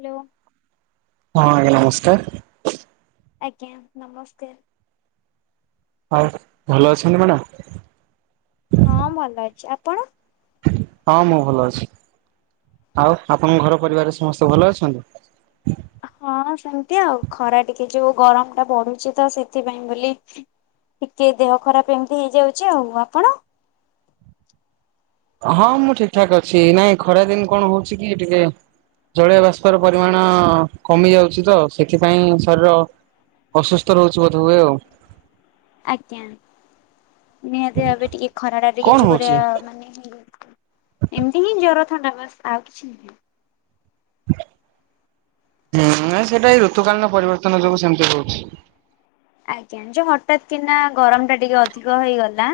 Hello. ହଁ ଆଜ୍ଞା ନମସ୍କାର। ଆଜ୍ଞା ନମସ୍କାର। ଆଉ ଭଲ ଅଛନ୍ତି ମ୍ୟାଡ଼ମ? ହଁ ଭଲ ଅଛି, ଆପଣ? ହଁ ମୁଁ ଭଲ ଅଛି, ଆଉ ଆପଣଙ୍କ ଘର ପରିବାର ସମସ୍ତେ ଭଲ ଅଛନ୍ତି? ହଁ ସେମିତି ଆଉ, ଖରା ଟିକେ ଯୋଉ ଗରମ ଟା ବଢୁଛି ତ ସେଥିପାଇଁ ବୋଲି ଟିକେ ଦେହ ଖରାପ ଏମିତି ହେଇଯାଉଛି, ଆଉ ଆପଣ? ହଁ ମୁଁ ଠିକ ଠାକ ଅଛି, ନାଇଁ ଖରା ଦିନ କଣ ହଉଛି କି ଟିକେ ଜଳୀୟବାଷ୍ପ ର ପରିମାଣ କମି ଯାଉଛି ତ ସେଥିପାଇଁ ଶରୀର ଅସୁସ୍ଥ ରହୁଛି ବୋଧ ହୁଏ ଆଉ। ଆଜ୍ଞା ନିହାତି ଭାବେ ଟିକେ ଖରା ଟା ଟିକେ କଣ ଜୋରେ ହଉଛି? ମାନେ ହେଇ ଏମିତି ହିଁ ଜ୍ୱର ଥଣ୍ଡା ବାସ୍ ଆଉ କିଛି ନୁହେଁ। ହୁଁ ସେଇଟା ଏଇ ଋତୁକାଳୀନ ପରିବର୍ତ୍ତନ ଯୋଗୁଁ ସେମିତି ହଉଛି। ଆଜ୍ଞା ଯୋଉ ହଠାତ୍ କିନା ଗରମ ଟା ଟିକେ ଅଧିକ ହେଇଗଲା।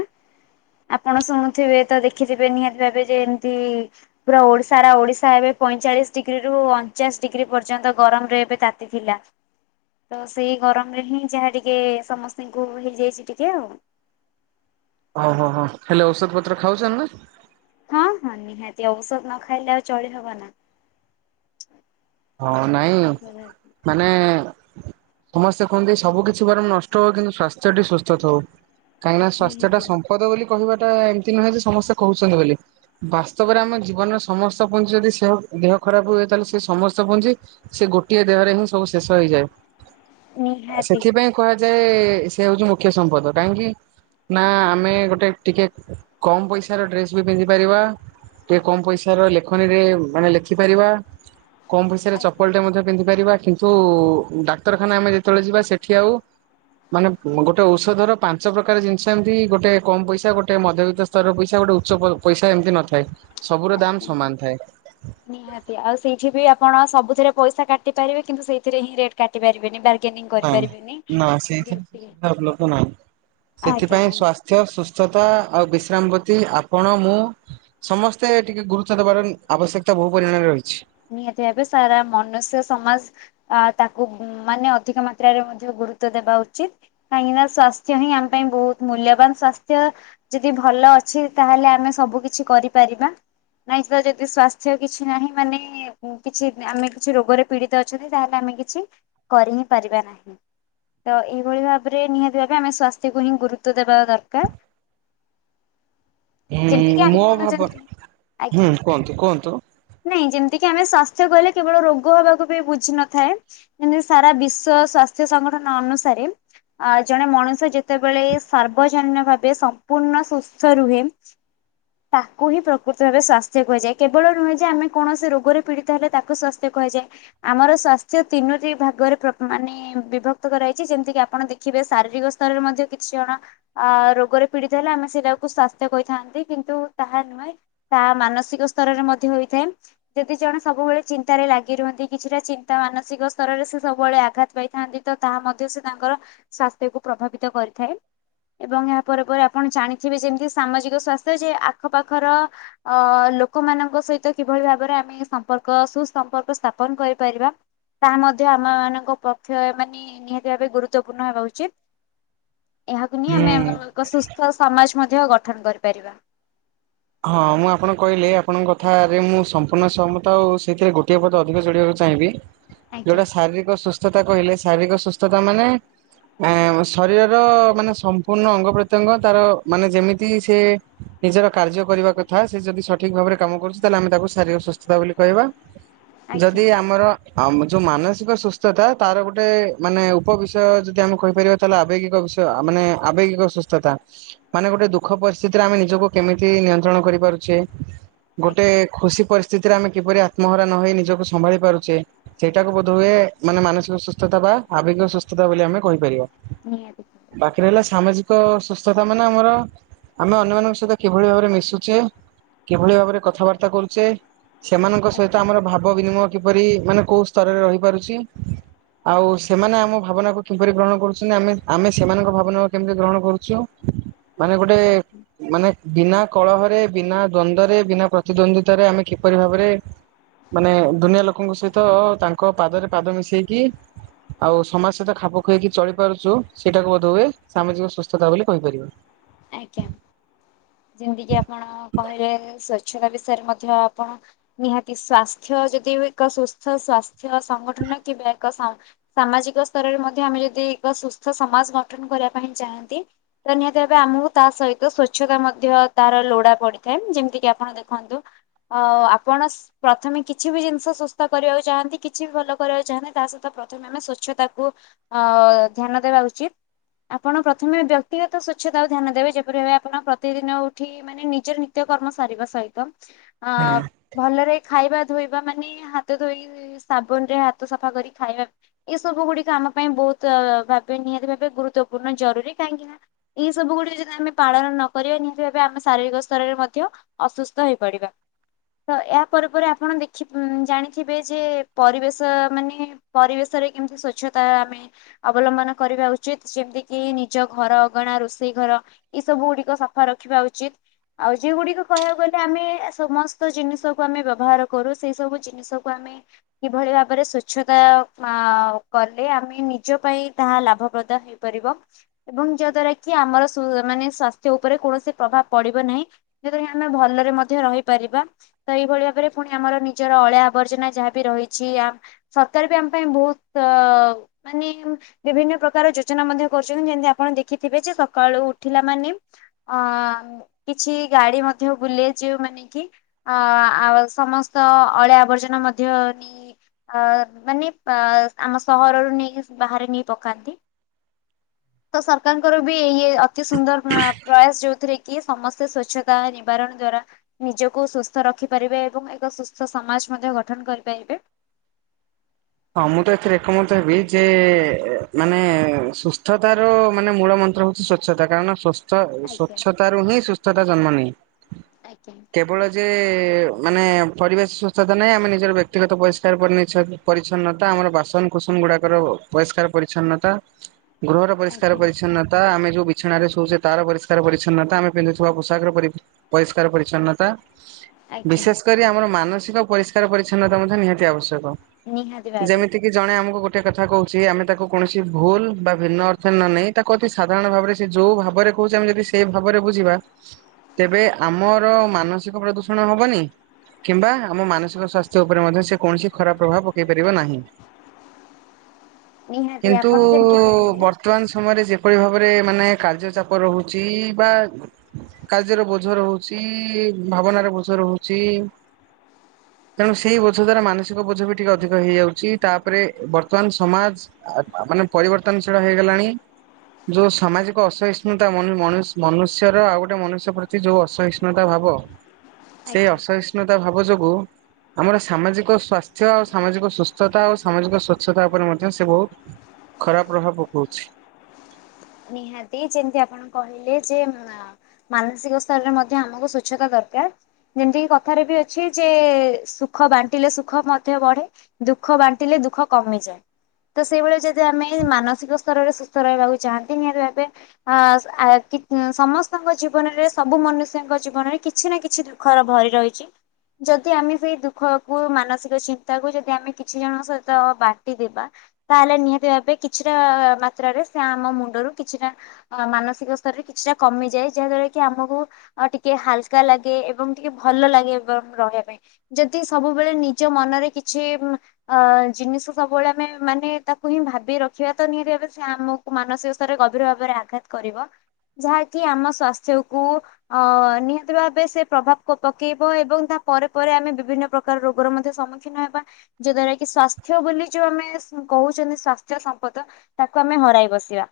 ଆପଣ ଶୁଣୁଥିବେ ତ ଦେଖିଥିବେ ନିହାତି ଭାବେ ଯେମିତି ପୁରା ଓଡ଼ିଶାରା ଓଡ଼ିଶା ଏବେ ପଇଁଚାଳିଶ ଡିଗ୍ରୀ ରୁ ଅଣଚାସ୍ ଡିଗ୍ରୀ ପର୍ଯ୍ୟନ୍ତ ଗରମ ରେ ଏବେ ତା ତି ଥିଲା, ତ ସେଇ ଗରମରେ ହିଁ ଯାହା ଟିକ ଟିକେ ସମସ୍ତଙ୍କୁ ହେଇଯାଇଛି ଟିକେ ଆଉ। ଓହୋ ହୋ ହେଲେ ଔଷଧ ପତ୍ର ଖାଉଚନ୍ତି ନା? ହଁ ହଁ ନିହାତି ଔଷଧ ନ ଖାଇଲେ ଆଉ ଚଳିହବ ନା। ହଁ ନାଇଁ ମାନେ ସମସ୍ତେ କୁହନ୍ତି ସବୁ କିଛି ବରଂ ନଷ୍ଟ ହଉ କିନ୍ତୁ ସ୍ଵାସ୍ଥ୍ୟ ଟି ସୁସ୍ଥ ଥାଉ କାହିଁକିନା ସ୍ଵାସ୍ଥ୍ୟ ଟା ନିହାତି ସମ୍ ମ୍ପଦ ବୋଲି କହିବାଟା ଏମିତି ନୁହେଁ ଯେ ସମସ୍ତେ କହୁଛନ୍ତି ବୋଲି। ବାସ୍ତବରେ ଆମ ଜୀବନର ସମସ୍ତ ପୁଜି ଯଦି ଦେହ ଖରାପ ହୁଏ ତାହେଲେ ସେ ସମ ପୁଞ୍ଜି ସେ ଗୋଟିଏ ଦେହରେ ହିଁ ସବୁ ଶେଷ ହେଇଯାଏ, ନିହାତି ସେଥିପାଇଁ କୁହାଯାଏ ସେ ହଉଛି ମୁଖ୍ୟ ସମ୍ପଦ କାହିଁକି? ନା ଆମେ ଗୋଟେ ଟିକେ କମ ପଇସାର ଡ୍ରେସ୍ ବି ପିନ୍ଧି ପାରିବା। ଟିକେ କମ୍ ପଇସାର ଲେଖନୀରେ ମାନେ ଲେଖିପାରିବା। କମ ପଇସାରେ ଆଜ୍ଞା ଚପଲଟେ ମଧ୍ୟ ପିନ୍ଧି ପାରିବା କିନ୍ତୁ ଡାକ୍ତରଖାନା ଆମେ ଯେତେବେଳେ ଯିବା ସେଠି ଆଉ ମାନେ ଗୋଟେ ଔଷଧର ପାଞ୍ଚ ପ୍ରକାର ଜିନିଷ ଏମିତି ଗୋଟେ କମ ପଇସା ଗୋଟେ ମଧ୍ୟବିତ୍ତ ସ୍ତରର ପଇସା ଗୋଟେ ଉଚ୍ଚ ପ ପଇସା ଏମିତି ନ ଥାଏ ସବୁର ର ଦାମ ସମାନ ଥାଏ। ନିଆଁ। ନିହାତି ଆଉ ସେଇଠି ବି ଆପଣ ସବୁଥିରେ ପଇସା କାଟି ପାରିବେ କିନ୍ତୁ ସେଇଥିରେ ହିଁ ରେଟ କାଟି ପାରିବେନି, ବାର ନାଇଁ ନା ସେଇଥିରେ ସୁବିଧା ଉପଲବ୍ଧ ନାହିଁ ସେଥିପାଇଁ ଆଜ୍ଞା। ସ୍ୱା ସ୍ୱାସ୍ଥ୍ୟ ସୁସ୍ଥତା ଆଉ ବିଶ୍ରାମ ବତି ଆପଣ ମୁଁ ସମସ୍ତେ ଟିକେ ଗୁରୁତ୍ୱ ଦବାର ଆବଶ୍ୟକତା ବହୁ ପରିମାଣରେ ରହିଛି। ନିହାତି ଭାବେ ସାରା ମନୁଷ୍ୟ ସମାଜ ଆ ତାକୁ ମାନେ ଅଧିକ ମାତ୍ରାରେ ମଧ୍ୟ ଗୁରୁତ୍ୱ ଦେବା ଉଚିତ। କାହିଁକି ନା ସ୍ଵାସ୍ଥ୍ୟ ହିଁ ଆମ ପାଇଁ ବହୁତ ମୂଲ୍ୟବାନ ସ୍ୱାସ୍ଥ୍ୟ। ଯଦି ଭଲ ଅଛି ତାହେଲେ ଆମେ ସବୁ କିଛି କରିପାରିବା। ନାଇଁ ତ ଯଦି ସ୍ଵାସ୍ଥ୍ୟ କିଛି ନାହିଁ ମାନେ କିଛି ଆମେ କିଛି ରୋଗରେ ପୀଡିତ ଅଛନ୍ତି ତାହେଲେ ଆମେ କିଛି କରି ହିଁ ପାରିବା ନାହିଁ। ତ ଏହିିଭଳି ଭାବରେ ନିହାତି ଭାବେ ଆମେ ସ୍ୱାସ୍ଥ୍ୟକୁ ହିଁ ଗୁରୁତ୍ୱ ଦେବା ଦରକାର। ଯେମିତି କିି ଉଁ ଆମେ ମୋ କଣ ଭାବ ଯେମିତି ଆଜ୍ଞା। ହୁଁ କୁହନ୍ତୁ କୁହନ୍ତୁ। ନାଇଁ ଯେମିତିକି ଆମେ ସ୍ଵାସ୍ଥ୍ୟ କହିଲେ କେବଳ ରୋଗ ହବା କୁ ବି ବୁଝିିନଥାଏ। ମାନେ ସାରା ବିଶ୍ୱ ସ୍ୱାସ୍ଥ୍ୟ ସଂଗଠନ ଅନୁସାରେ ଆ ଜଣେ ମଣିଷ ଯେତେବେଳେ ସାର୍ବଜନୀନ ଭାବେ ସମ୍ପୂର୍ଣ୍ଣ ସୁସ୍ଥ ରୁହେ। ତାକୁ ହିଁ ପ୍ରକୃତ ଭାବେ ସ୍ୱାସ୍ଥ୍ୟ କୁହାଯାଏ କେବଳ ନୁହେଁ ଯେ ଆମେ କୌଣସି ରୋ ଗରେ ପୀଡିତ ହେଲେ ତାକୁ ସ୍ୱାସ୍ଥ୍ୟ କୁହାଯାଏ ଆମର ସ୍ୱାସ୍ଥ୍ୟ ତିନୋଟି ଭାଗରେ ମାନେ ବିଭକ୍ତ କରାଯାଇଛି ଯେମିତି କିି ଆପଣ ଦେଖିବେ ଶାରୀରିକ ସ୍ତରରେ ମଧ୍ୟ କିଛି ଜଣ ଆ ରୋଗରେ ପୀଡିତ ହେଲେ ଆମେ ସେଇଟାକୁ ସ୍ଵାସ୍ଥ୍ୟ କହିଥାନ୍ତି କିନ୍ତୁ ତାହା ନୁହେଁ। ତାହା ମାନସିକ ସ୍ତରରେ ମଧ୍ୟ ହୋଇଥାଏ। ଯଦି ଜଣେ ସବୁବେଳେ ଚିନ୍ତାରେ ଲାଗି ରୁହନ୍ତି କିଛିଟା ଚିନ୍ତା ମାନସିକ ସ୍ତରରେ ସେ ସବୁବେଳେ ଆଘାତ ପାଇଥାନ୍ତି। ତ ତାହା ମଧ୍ୟ ସେ ତାଙ୍କର ସ୍ୱାସ୍ଥ୍ୟକୁ ପ୍ରଭାବିତ କରିଥାଏ। ଏବଂ ଏହା ପରେ ପରେ ଆପଣ ଜାଣିଥିବେ ଯେମିତି ସାମାଜିକ ସ୍ଵାସ୍ଥ୍ୟ ଯେ ଆଖପାଖର ଅ ଲୋକମାନଙ୍କ ସହିତ କିଭଳି ଭାବରେ ଆମ ସମ୍ପର୍କ ସୁସମ୍ପର୍କ ସ୍ଥାପନ କରିପାରିବା। ତାହା ମଧ୍ୟ ଆମ ମାନଙ୍କ ପକ୍ଷ ମାନେ ନିହାତି ଭାରେ ଗୁରୁତ୍ୱପୂର୍ଣ୍ଣ ହେବା ଉଚିତ। ଏହାକୁ ନେଇ ହୁଁ ଆମେ ଆମ ଏକ ସୁସ୍ଥ ସମାଜ ମଧ୍ୟ ଗଠନ କରିପାରିବା। ହଁ ମୁଁ ଆପଣ କହିଲେ ଆପଣଙ୍କ କଥାରେ ମୁଁ ସମ୍ପୂଣ୍ଣ ସହମତା ଆଉ ସେଥିରେ ଗୋଟିଏ ପଦ ଅଧିକ ଯୋଡ଼ିବାକୁ ବ ଆଜ୍ଞା ଯୋଉଟା ଶାରୀରିକ ସୁସ୍ଥତା କହିଲେ ଶାରୀରିକ ସୁସ୍ଥତା ମାନେ ଆ ଶରୀରର ମାନେ ସମ୍ପୂର୍ଣ୍ଣ ଅଙ୍ଗ ପ୍ରତ୍ୟଙ୍ଗ ତାର ମାନେ ଯେମିତି ସେ ନିଜର କାର୍ଯ୍ୟ କରିବା କଥା ସେ ଯଦି ସଠିକ ଭାବରେ କାମ କରୁଛି ତାହେଲେ ଆମେ ତାକୁ ଶାରୀରିକ ସୁସ୍ଥତା ବୋଲି କହିବା। ଆଜ୍ଞା ଯଦି ଆମର ଆଉ ଯୋଉ ମାନସିକ ସୁସ୍ଥତା ତାର ଗୋଟେ ମାନେ ଉପବିଷୟ ଯଦି ଆମେ କହିପାରିବା ଆବେଗ ବିୟ ମାନେ ଆବେଗିକ ସୁସ୍ଥତା ମାନ ଗଟେ ଦୁଃଖ ପରିସ୍ଥିତିରେ ଆମେ ନିଜକୁ କେମିତି ନିୟନ୍ତ୍ରଣ କରିପାରୁଛେ ଗୋଟେ ଆଜ୍ଞା ଖୁସି ପରିସ୍ଥି ସ୍ଥିତିରେ ଆମେ କିପରି ଆତ୍ମହରା ନହଇ ନିଜକୁ ସମ୍ଭାଳି ପାରୁଛେ। ସେଇଟାକୁ ବୋଧ ହୁଏ ମାନେ ମାନସିକ ସୁସ୍ଥତା ବା ଆବଗିକ ସୁସ୍ଥତା ବୋଲି ଆମେ କହିପାରିବା। ନିଁ ବାକି ରହିଲା ସାମାଜିକ ସୁସ୍ଥତା ମାନେ ଆମର ଆମେ ଅନ୍ୟମାନଙ୍କ ସହିତ କିଭଳି ଭାବରେ ମିଶୁଛେ କିଭଳି ଭାବରେ କଥାବାର୍ତ୍ତା କରୁଛେ ସେମାନଙ୍କ ଆଜ୍ଞା ସହିତ ଆମର ଭାବ ବିନିମୟ କିପରି ମାନେ କୋଉ ସ୍ତରରେ ରହିପାରୁଛି। ଆଉ ସେମାନେ ଆମ ଭାବନାକୁ କିପରି ଗ୍ରହଣ କରୁଛନ୍ତି ଆମେ ସେମାନଙ୍କ ଭାବନାକୁ କେମିତି ଗ୍ରହଣ କରୁଛୁ। ମାନେ ଗୋଟେ ଆଜ୍ଞା ମାନେ ବିନା କଳହରେ ବିନା ଦ୍ଵନ୍ଦରେ ବିନା ପ୍ରତିଦ୍ୱନ୍ଦିତା ରେ ଆମେ କିପରି ଭାବରେ ମାନେ ଦୁନିଆ ଲୋକଙ୍କ ସହିତ ତାଙ୍କ ପାଦରେ ପାଦ ମିଶେଇକି ଆଉ ସମାଜ ସହିତ ଖାପ ଖୁଆଇକି ଚଳି ପାରୁଛୁ ସେଇଟାକୁ ବୋଧ ହୁଏ ସାମାଜିକ ସୁସ୍ଥତା ବୋଲି କହିପାରିବେ। ଆଜ୍ଞା ଯେମିତି କିି ଆପଣ କହିଲେ ସ୍ଵଚ୍ଛତା ବିଷୟରେ ମଧ୍ୟ ଆପଣ ନିହାତି ସ୍ଵାସ୍ଥ୍ୟ ଯଦି ଏକ ସୁସ୍ଥ ସ୍ଵାସ୍ଥ୍ୟ ସଂଗଠନ କିବେ ସାମାଜିକ ସ୍ତରରେ ମଧ୍ୟ ଆମେ ଯଦି ଏକ ସୁସ୍ଥ ସମାଜ ଗଠନ କରିବା ପାଇଁ ଚାହାନ୍ତି [unintelligible] ଏ ଆମକୁ ତା ସହିତ ସ୍ଵଚ୍ଛତା ମଧ୍ୟ ତାର ଲୋଡା ପଡିଥାଏ ଯେମିତିକି ଆପଣ ଦେଖନ୍ତୁ ଅ ଆପଣ ପ୍ରଥମେ କିଛି ବି ଜିନିଷ ସୁସ୍ଥ କରିବାକୁ ଚାହାଁନ୍ତି କିଛି ବି ଭଲ କରିବାକୁ ଚାହାଁନ୍ତି ତା ସହିତ ଆମେ ସଵଚ୍ଛତାକୁୁ ଅ ଧ୍ୟାନ ଦେବା ଉଚିତ ଆପଣ ପ୍ରଥମେ ବ୍ୟକ୍ତିଗତ ସ୍ୱ ଛ ତାକୁ ଧ୍ୟାନ ଦେବେ ଯେପରି ଭା ଆପଣ ପ୍ରତିଦିନ ଉଠି ମାନେ ନିଜର ନିତ୍ୟ କର୍ମ ସାରିବା ସହିତ ଆ ଭଲରେ ଖାଇବା ଧୋଇବା ମାନେ ହାତ ଧୋଇ ସାବୁନ ରେ ହାତ ସଫା କରି ଖାଇବା। ଏ ସବୁ ଗୁଡିକ ଆମ ପାଇଁ ବହୁତ ଭାବେ ନିହାତି ଭାବେ ଗୁରୁତ୍ୱପୂର୍ଣ୍ଣ ଜରୁରୀ କାହିଁକି ନା ଏଇ ସବୁ ଗୁଡିକ ଯଦି ଆମେ ପାଳନ ନ କରିବା ନିହାତି ଭାବେ ଆମେ ଶାରୀରିକ ସ୍ତରରେ ମଧ୍ୟ ଅସୁସ୍ଥ ହେଇପଡିବା। ତ ଏହାପ ପରେ ଆପଣ ଦେଖି ଜାଣିଥିବେ ଯେ ପରିବେଶ ମାନେ ପରିବେଶରେ କେମିତି ସ୍ଵଚ୍ଛତା ଆମେ ଅବଲମ୍ବନ କରିବା ଉଚିତ ଯେମିତି କି ନିଜ ଘର ଅଗଣା ରୋଷେଇ ଘର ଏଇ ସବୁ ଗୁଡିକ ସଫା ରଖିବା ଉଚିତ। ଆଉ ଯଗୁଡିକ କହିବାକୁ ଗଲେ ଆମେ ସମସ୍ତ ଜିନିଷ କୁ ଆମେ ବ୍ୟବହାର କରୁ ସେଇ ସବୁ ଜ ଜିନିଷକୁ ଆମେ କିଭଳି ଭାବରେ ସ୍ଵଚ୍ଛତା କଲେ ଆମେ ନିଜ ପାଇଁ ତାହା ଲାଭପ୍ରଦ ହେବ ଏବଂ ଯାହା ଦ୍ଵାରା କି ଆମର ମାନେ ସ୍ଵାସ୍ଥ୍ୟ ଉପରେ କୌଣସି ପ୍ରଭାବ ପଡିବ ନାହିଁ। ଯେଥି ଆମେ ଭଲରେ ମଧ୍ୟ ରହିପାରିବା। ତ ଏଇଭଳି ଭାବରେ ପୁଣି ଆମର ନିଜର ଅଳିଆ ଆବର୍ଜନା ଯାହାବି ରହିଛି ଆ ସରକାର ବି ଆମ ପାଇଁ ବହୁତ ମାନେ ବିଭିନ୍ନ ପ୍ରକାର ଯୋଜନା ମଧ୍ୟ କରୁଛନ୍ତି ଯେମତି ଆପଣ ଦେଖ ଦେଖିଥିବେ ଯେ ସକାଳୁ ଉଠିଲା ମାନେ ଅ କିଛି ଗାଡି ମଧ୍ୟ ବୁଲେ ଯୋଉ ମାନେ କି ଅ ଆଉ ସମସ୍ତ ଅଳିଆ ଆବର୍ଜନା ମଧ୍ୟ ନି ମାନେ ଆମ ସହରରୁ ନେଇକି ବାହାରେ ନେଇ ପକାନ୍ତି। ତ ସରକାରଙ୍କର ବି ଇଏ ଅତି ସୁନ୍ଦର ପ୍ରୟାସ ଯୋଉଥିରେ କି କି ସମସ୍ତେ ସଵଚ୍ଛତା ନିବାରଣ ଦ୍ଵାରା ନିଜକୁ ସୁସ୍ଥ ରଖିପାରିବେ ଏବଂ ଏକ ସୁସ୍ଥ ସମାଜ ମଧ୍ୟ ଗଠନ କରିପାରିବେ। ହଁ ମୁଁ ତ ଏଥିରେ ଏକମତ ହେବି ଯେ ମାନେ ସୁସ୍ଥତାର ମାନେ ମୂଳ ମନ୍ତ୍ର ହଉଛି ସ୍ୱ ସ୍ୱଚ୍ଛତା କାରଣସ୍ ଆଜ୍ଞା ସ୍ୱଚ୍ଛତା ର ହିଁ ସୁସ୍ଥତା ଜନ୍ମ ନି ଆଜ୍ଞା। କେବଳ ଯେ ମାନେ ପରିବେଶ ସୁସ୍ଥତା ନାହିଁ ଆମେ ନିଜର ବ୍ୟକ୍ତିଗତ ପରିଷ୍କାର କରି [unintelligible] ପରିଚ୍ଛନ୍ନତା ଆମର ବାସନ ଫୁସନ ଗୁଡାକର ପରିଷ୍କାର ପରିଚଛନ୍ନତା ଗୃହର ପରିଷ୍କାର ଆଜ୍ଞା ପରିଚ୍ଛନ୍ନତା ଆମେ ଯୋଉ ବିଛଣାରେ ଶୁଛେ ତାର ପରିଷ୍କାର ପରିଚ୍ଛନ୍ନତା ଆମେ ପିନ୍ଧୁଥିବା ପୋଷାକ ପରି ପରିଷ୍କାର ପରିଚ୍ଛନ୍ନତା। ଆଜ୍ଞା ବିଶେଷ କରି ଆମର ମାନସିକ ପରିଷ୍କାର ପରିଚଛନ୍ନତା ମଧ୍ୟ ନିହାତି ଆବଶ୍ୟକ। [unintelligible] ଯେମିତି କିି ଜଣେ ଆମକୁ ଗୋଟେ କଥା କହୁଛି ଆମେ ତାକୁ କୌଣସି ଭୁଲ ବା ଭିନ୍ନ ଅର୍ଥ ନ ନେଇ ତା ତି ସାଧାରଣ ଭାବରେ ସେ ଯୋଉ ଭାବରେ କହୁଛି ଆମେ ଯଦି ସେଇ ଭାବରେ ବୁଝିବା ତେବେ ଆମର ମାନସିକ ପ୍ରଦୂଷଣ ହବନି କିମ୍ବା ଆମ ମାନସିକ ସଵାସ୍ଥ୍ୟ ଉପରେ ମଧ୍ୟ ସେ କୌଣସି ଖରାପ ପ୍ରଭାବ ନା ନିହାତି କିନ୍ତୁ ଆପଣ ଯେମିତି ବର୍ କହିଲେ ବର୍ତ୍ତମାନ ସମୟରେ ଯେପଳି ଭାବରେ ମାନେ କାର୍ଯ୍ୟ ଚାପ ରହୁଛି ବା କାର୍ଯ୍ୟର ବୋଝ ରହୁଛି ଭାବନାର ବୋଝ ରହୁଛି। ତେଣୁ ସେଇ ବୋଝ ଦ୍ଵାରା ମାନସିକ ବୋଝ ବି ଟିକେ ଅଧିକ ହେଇଯାଉଛି ତାପରେ ବର୍ତ୍ତମାନ ସମାଜ ଆ ମାନେ ପରିବର୍ତ୍ତନ ସେଟା ହେଇଗଲାଣି। ଯୋଉ ସାମାଜିକ ଅସହିଷ୍ଣୁତା ମନୁଷ୍ୟର ଆଉ ଗୋଟେ ମନୁଷ୍ୟ ପ୍ରତି ଯୋଉ ଅସହିଷ୍ଣୁତା ଭାବ ସେଇ ଆଜ୍ଞା ଅସହିଷ୍ଣୁତା ଭାବ ଯୋଗୁ ଆମର ସାମାଜିକ ସ୍ୱାସ୍ଥ୍ୟ ସ ଆଉ ସାମାଜିକ ସୁସ୍ଥତା ଆଉ ସାମାଜିକ ସ୍ୱଚ୍ଛତା ଉପରେ ମଧ୍ୟ ସେ ବହୁତ ଖରାପ ପ୍ରଭାବ ପକଉଛି। ନିହାତି ଯେମିତି ଆପଣ କହିଲେ ଯେ ମାନସିକ ସ୍ତରରେ ମଧ୍ୟ ଆମକୁ ସ୍ୱଚ୍ଛତା ଦରକାର। ଯେମିତିକି କଥାରେ ବି ଅଛି ଯେ ସୁଖ ବାଣ୍ଟିଲେ ସୁଖ ମଧ୍ୟ ବଢ଼େ। ଦୁଃଖ ବାଣ୍ଟିିଲ ଦୁଃଖ କମେ। ତ ସେଇଭଳି ଯଦି ଆମେ ମାନସିକ ସ୍ତରରେ ସୁସ୍ଥ ରହିବାକୁ ଚାହାଁନ୍ତି ନିହାତି ଭାବେ ଅ ଆ କି ସମସ୍ତଙ୍କ ଜୀବନରେ ସବୁ ମନୁଷ୍ୟଙ୍କ ଜୀବନରେ କିଛି ନା କିଛି ଖର ଭରି ରହିଛି। ଯଦି ଆମେ ସେଇ ଦୁଃଖକୁ ମାନସିକ ଚିନ୍ତାକୁ ଯଦି ଆମେ କିଛି ଜଣଙ୍କ ସହିତ ବାଣ୍ଟିଦେବା ତାହେଲେ ନିହାତି ଭାବେ କିଛିଟା ମାତ୍ରାରେ ସେ ଆମ ମୁଣ୍ଡରୁ କିଛିଟା ଅ ମାନସିକ ସ୍ତରରେ କିଛିଟା କମିଯାଏ ଯାହା ଦ୍ଵାରା କି ଆମକୁ ଆ ଟିକେ ହାଲକା ଲାଗେ ଏବଂ ଟିକେ ଭଲ ଲାଗେ ଏବଂ ରହିବା ପାଇଁ। ଯଦି ସବୁବେଳେ ନିଜ ମନରେ କିଛି ଅ ଜିନିଷ ସବୁବେଳେ ଆମେ ମାନେ ତାକୁ ହିଁ ଭାବି ରଖିବା ତ ନିହାତି ଭାବେ ସେ ଆମକୁ ମାନସିକ ଗଭୀର ଭାବରେ ଆଘାତ କରିବ ଯାହାକି ଆମ ସ୍ୱାସ୍ଥ୍ୟକୁ ଅ ନିହାତି ଭାବେ ସେ ପ୍ରଭାବକୁ ପକେଇବ ଏବଂ ତା ପରେ ପରେ ଆମେ ବିଭିନ୍ନ ପ୍ରକାର କାର ରୋଗରେ ମଧ୍ୟ ସମ୍ମୁଖୀନ ହେବା। ଯ ଦ୍ୱାରା କି ସ୍ଵାସ୍ଥ୍ୟ ବୋଲି ଯୋଉ ଆମେ କହୁଛନ୍ତି ସ୍ଵାସ୍ଥ୍ୟ ସମ୍ପଦ ତାକୁ ଆମେ ହରାଇ ବସିବା।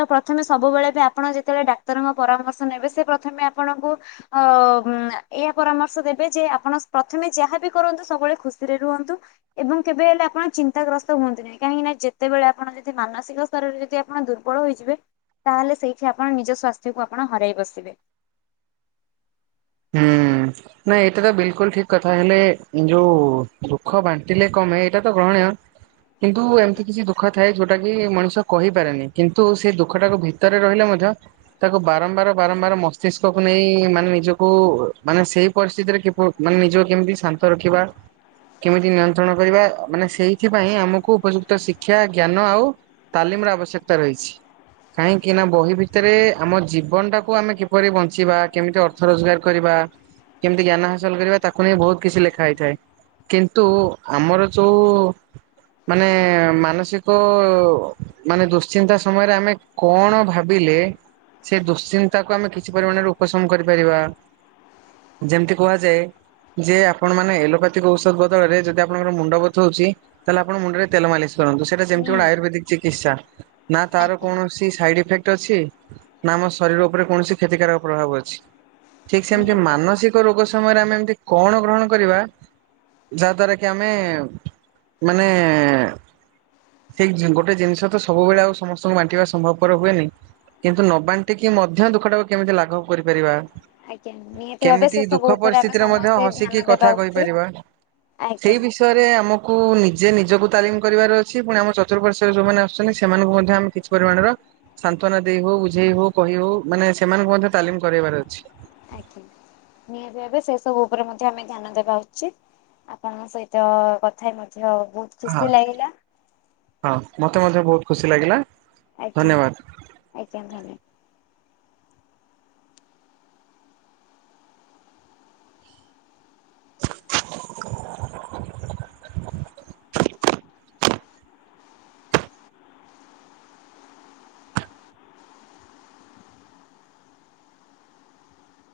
ତ ପ୍ରଥମେ ସବୁବେଳେ ବେ ଆପଣ ଯେତେବେଳେ ଡାକ୍ତରଙ୍କ ପରାମର୍ଶ ନେବେ ସେ ପ୍ରଥମେ ଆପଣଙ୍କୁ ହ ହୁଁ ଏଆ ପରାମର୍ଶ ଦେବେ ଯେ ଆପଣ ପ୍ରଥମେ ଯାହାବି କରନ୍ତୁ ସବୁବେଳେ ଖୁସିରେ ରୁଅନ୍ତୁ। ଏବଂ କେବେ ହେଲେ ଆପଣ ଚିନ୍ତାଗ୍ରସ୍ତ ହୁଅନ୍ତି ନାହିଁ। କାହିଁକି ନା ଯେତେବେଳେ ଆପଣ ଯଦି ମାନସିକ ସ୍ତରରେ ଯଦି ଆ ପଣ ଦୁର୍ବଳ ହୋଇଯିବେ ତାହେଲେ ସେଇଠି ଆପଣ ନିଜ ସ୍ୱାସ୍ଥ୍ୟକୁ ଆପଣ ହରାଇ ବସିବେ। ହୁଁ। ନାଇଁ ଏଇଟା ତ ବିଲକୁଲ୍ ଠିକ୍ କଥା ହେଲେ ଯୋଉ ଦୁଃଖ ବାଣ୍ଟିଲେ କମେ ଏଇଟା ତ ଗ୍ରହଣୀୟ। କିନ୍ତୁ ଏମ୍ତି କିଛି ଦୁଖ ଥାଏ ଯୋଉଟା ଟା କି ମଣିଷ କହିପାରେନି କିନ୍ତୁ ସେ ଦୁଃଖ ଟାକୁ ଭିତରେ ରହିଲେ ମଧ୍ୟ ତାକୁ ବାରମ୍ବାର ବାରମ୍ବାର ମସ୍ତିଷ୍କକୁ ନେଇ ମାନେ ନିଜ ପୁ ମାନେ ସେଇ ପରିସ୍ଥିତିରେ କିପ ମାନେ ନିଜକୁ କେମିତି ଶାନ୍ତ ରଖିବା। କେମିତି ନିୟନ୍ତ୍ରଣ କରିବା ମାନେ ସେଇଥିପାଇଁ ଆମକୁ ଉପଯୁକ୍ତ ଶିକ୍ଷା ଜ୍ଞାନ ଆଉ ତାଲିମ୍ ର ଆବଶ୍ୟକତା ରହିଛି। କାହିଁକିନା ବହି ଭିତରେ ଆମ ଜୀବନ୍ ଟାକୁ ଆମେ କିପରି ବଞ୍ଚିବା କେମିତି ଅର୍ ର୍ଥ ରୋଜ୍ଗାର୍ କରିବା କେମତି ଜ୍ଞାନ ହାସଲ୍ କରିବା ତାକୁ ନେଇ ବହୁତ୍ କିଛି ଲେଖା ହେଇଥାଏ। କିନ୍ତୁ ଆମର ଯୋଉ ମାନେ ମାନସିକ ମାନେ ଦୁଶ୍ଚିନ୍ତା ସମୟରେ ଆମେ କଣ ଭାବିଲେ ସେ ଦୁଶ୍ଚିନ୍ତାକୁ ଆମେ କିଛି ପରିମାଣ୍ ରେ ଉପଶମ୍ କରିପାରିବା। ଯେମତି କୁହାଯାଏ ଯେ ଆପଣ ମାନେ ଏଲୋପାତିକ୍ ଔଷଦ୍ ବଦଳରେ ଯଦି ଆପଣଙ୍କର୍ ମୁଣ୍ଡ ବଥଉଛି ତାହେଲେ ଆପଣ ମୁଣ୍ଡରେ ତେଲ ମାଲିସ୍ କରନ୍ତୁ। ସେଟା ଯେମତି ଗୋଟେ ନିହାତି ଆୟୁର୍ବେଦିକ୍ ଚିକିତ୍ସା ନା ତାର ଆଜ୍ଞା କୌଣସି ସାଇଡିଇଫେକ୍ଟ ଅଛି ନା ଆମ ଶରୀର ଉପରେ କୌଣସି କ୍ଷତିକାରକ ପ୍ରଭାବ ଅଛି। ଠିକ୍ ସେମତି ନିହାତି ଆଜ୍ଞା। ମାନସିକ ରୋଗ ସମୟରେ ଆମେ ଏମତି କଣ ଗ୍ରହଣ କରିବା ଯାହାଦ୍ଵାରା କି ଆମେ ମାନେ ସେଇ ଜିନ ଗୋଟେ ଜିନିଶ ତ ସବୁବେଳେ ଆଉ ସମସ୍ତଙ୍କୁ ବାଣ୍ଟିବା ସମ୍ଭବ୍ ପର ହୁଏନି। କିନ୍ତୁ ନ ବାଣ୍ଟି କି ମଧ୍ୟ ଦୁଃଖଟାକୁ କେମିତି ଲାଘଭ୍ କରିପାରିବା। ଆଜ୍ଞା ନିହାତି ଭାବେ କେମିତି ସେ ସବୁ ଦୁଃଖ ଉପରେ ଆମେ ପରିସ୍ଥିତିରେ ମଧ୍ୟ ସମସ୍ତେ ଧ୍ୟାନ ହସିକି ଦେବା କଥା ଉଚିତ। କହିପାରିବା। ସେଇ ଆଜ୍ଞା ବିଷୟରେ ଆମକ୍ କୁ ନିଜେ ନିଜକୁ ତାଲିମ୍ କରିବାର ଅଛି ପୁଣି ଆମ ଚତୁର୍ପାଶ୍ୱ ରେ ଯୋଉମାନେ ଅଛନ୍ତି ସେମାନଙ୍କୁ ମଧ୍ୟ ଆମେ କିଛି ପରିମାଣର ସାନ୍ତ୍ୱନା ଦେଇ ହୋଉ ବୁଝେଇ ହୋଉ କହିବୁ ମାନେ ସେମାନଙ୍କୁ ମଧ୍ୟ ତାଲିମ୍ କରେଇବାର ଅଛି। ଆଜ୍ଞା ନିହାତି ଭାବେ ସେ ସବୁ ଉପରେ ମଧ୍ୟ ଆମେ ଧ୍ୟାନ ଦେବା ଉଚିତ୍। ଆପଣଙ୍କ ସହିତ କଥା ହେଇ ମଧ୍ୟ ବହୁତ୍ ହଁ, ହଁ ମୋତେ ମଧ୍ୟ ବହୁତ ଖୁସି ଲାଗିଲା। ଆଜ୍ଞା, ଧନ୍ୟବାଦ। ଆଜ୍ଞା ଧନ୍ଯ [inaudible]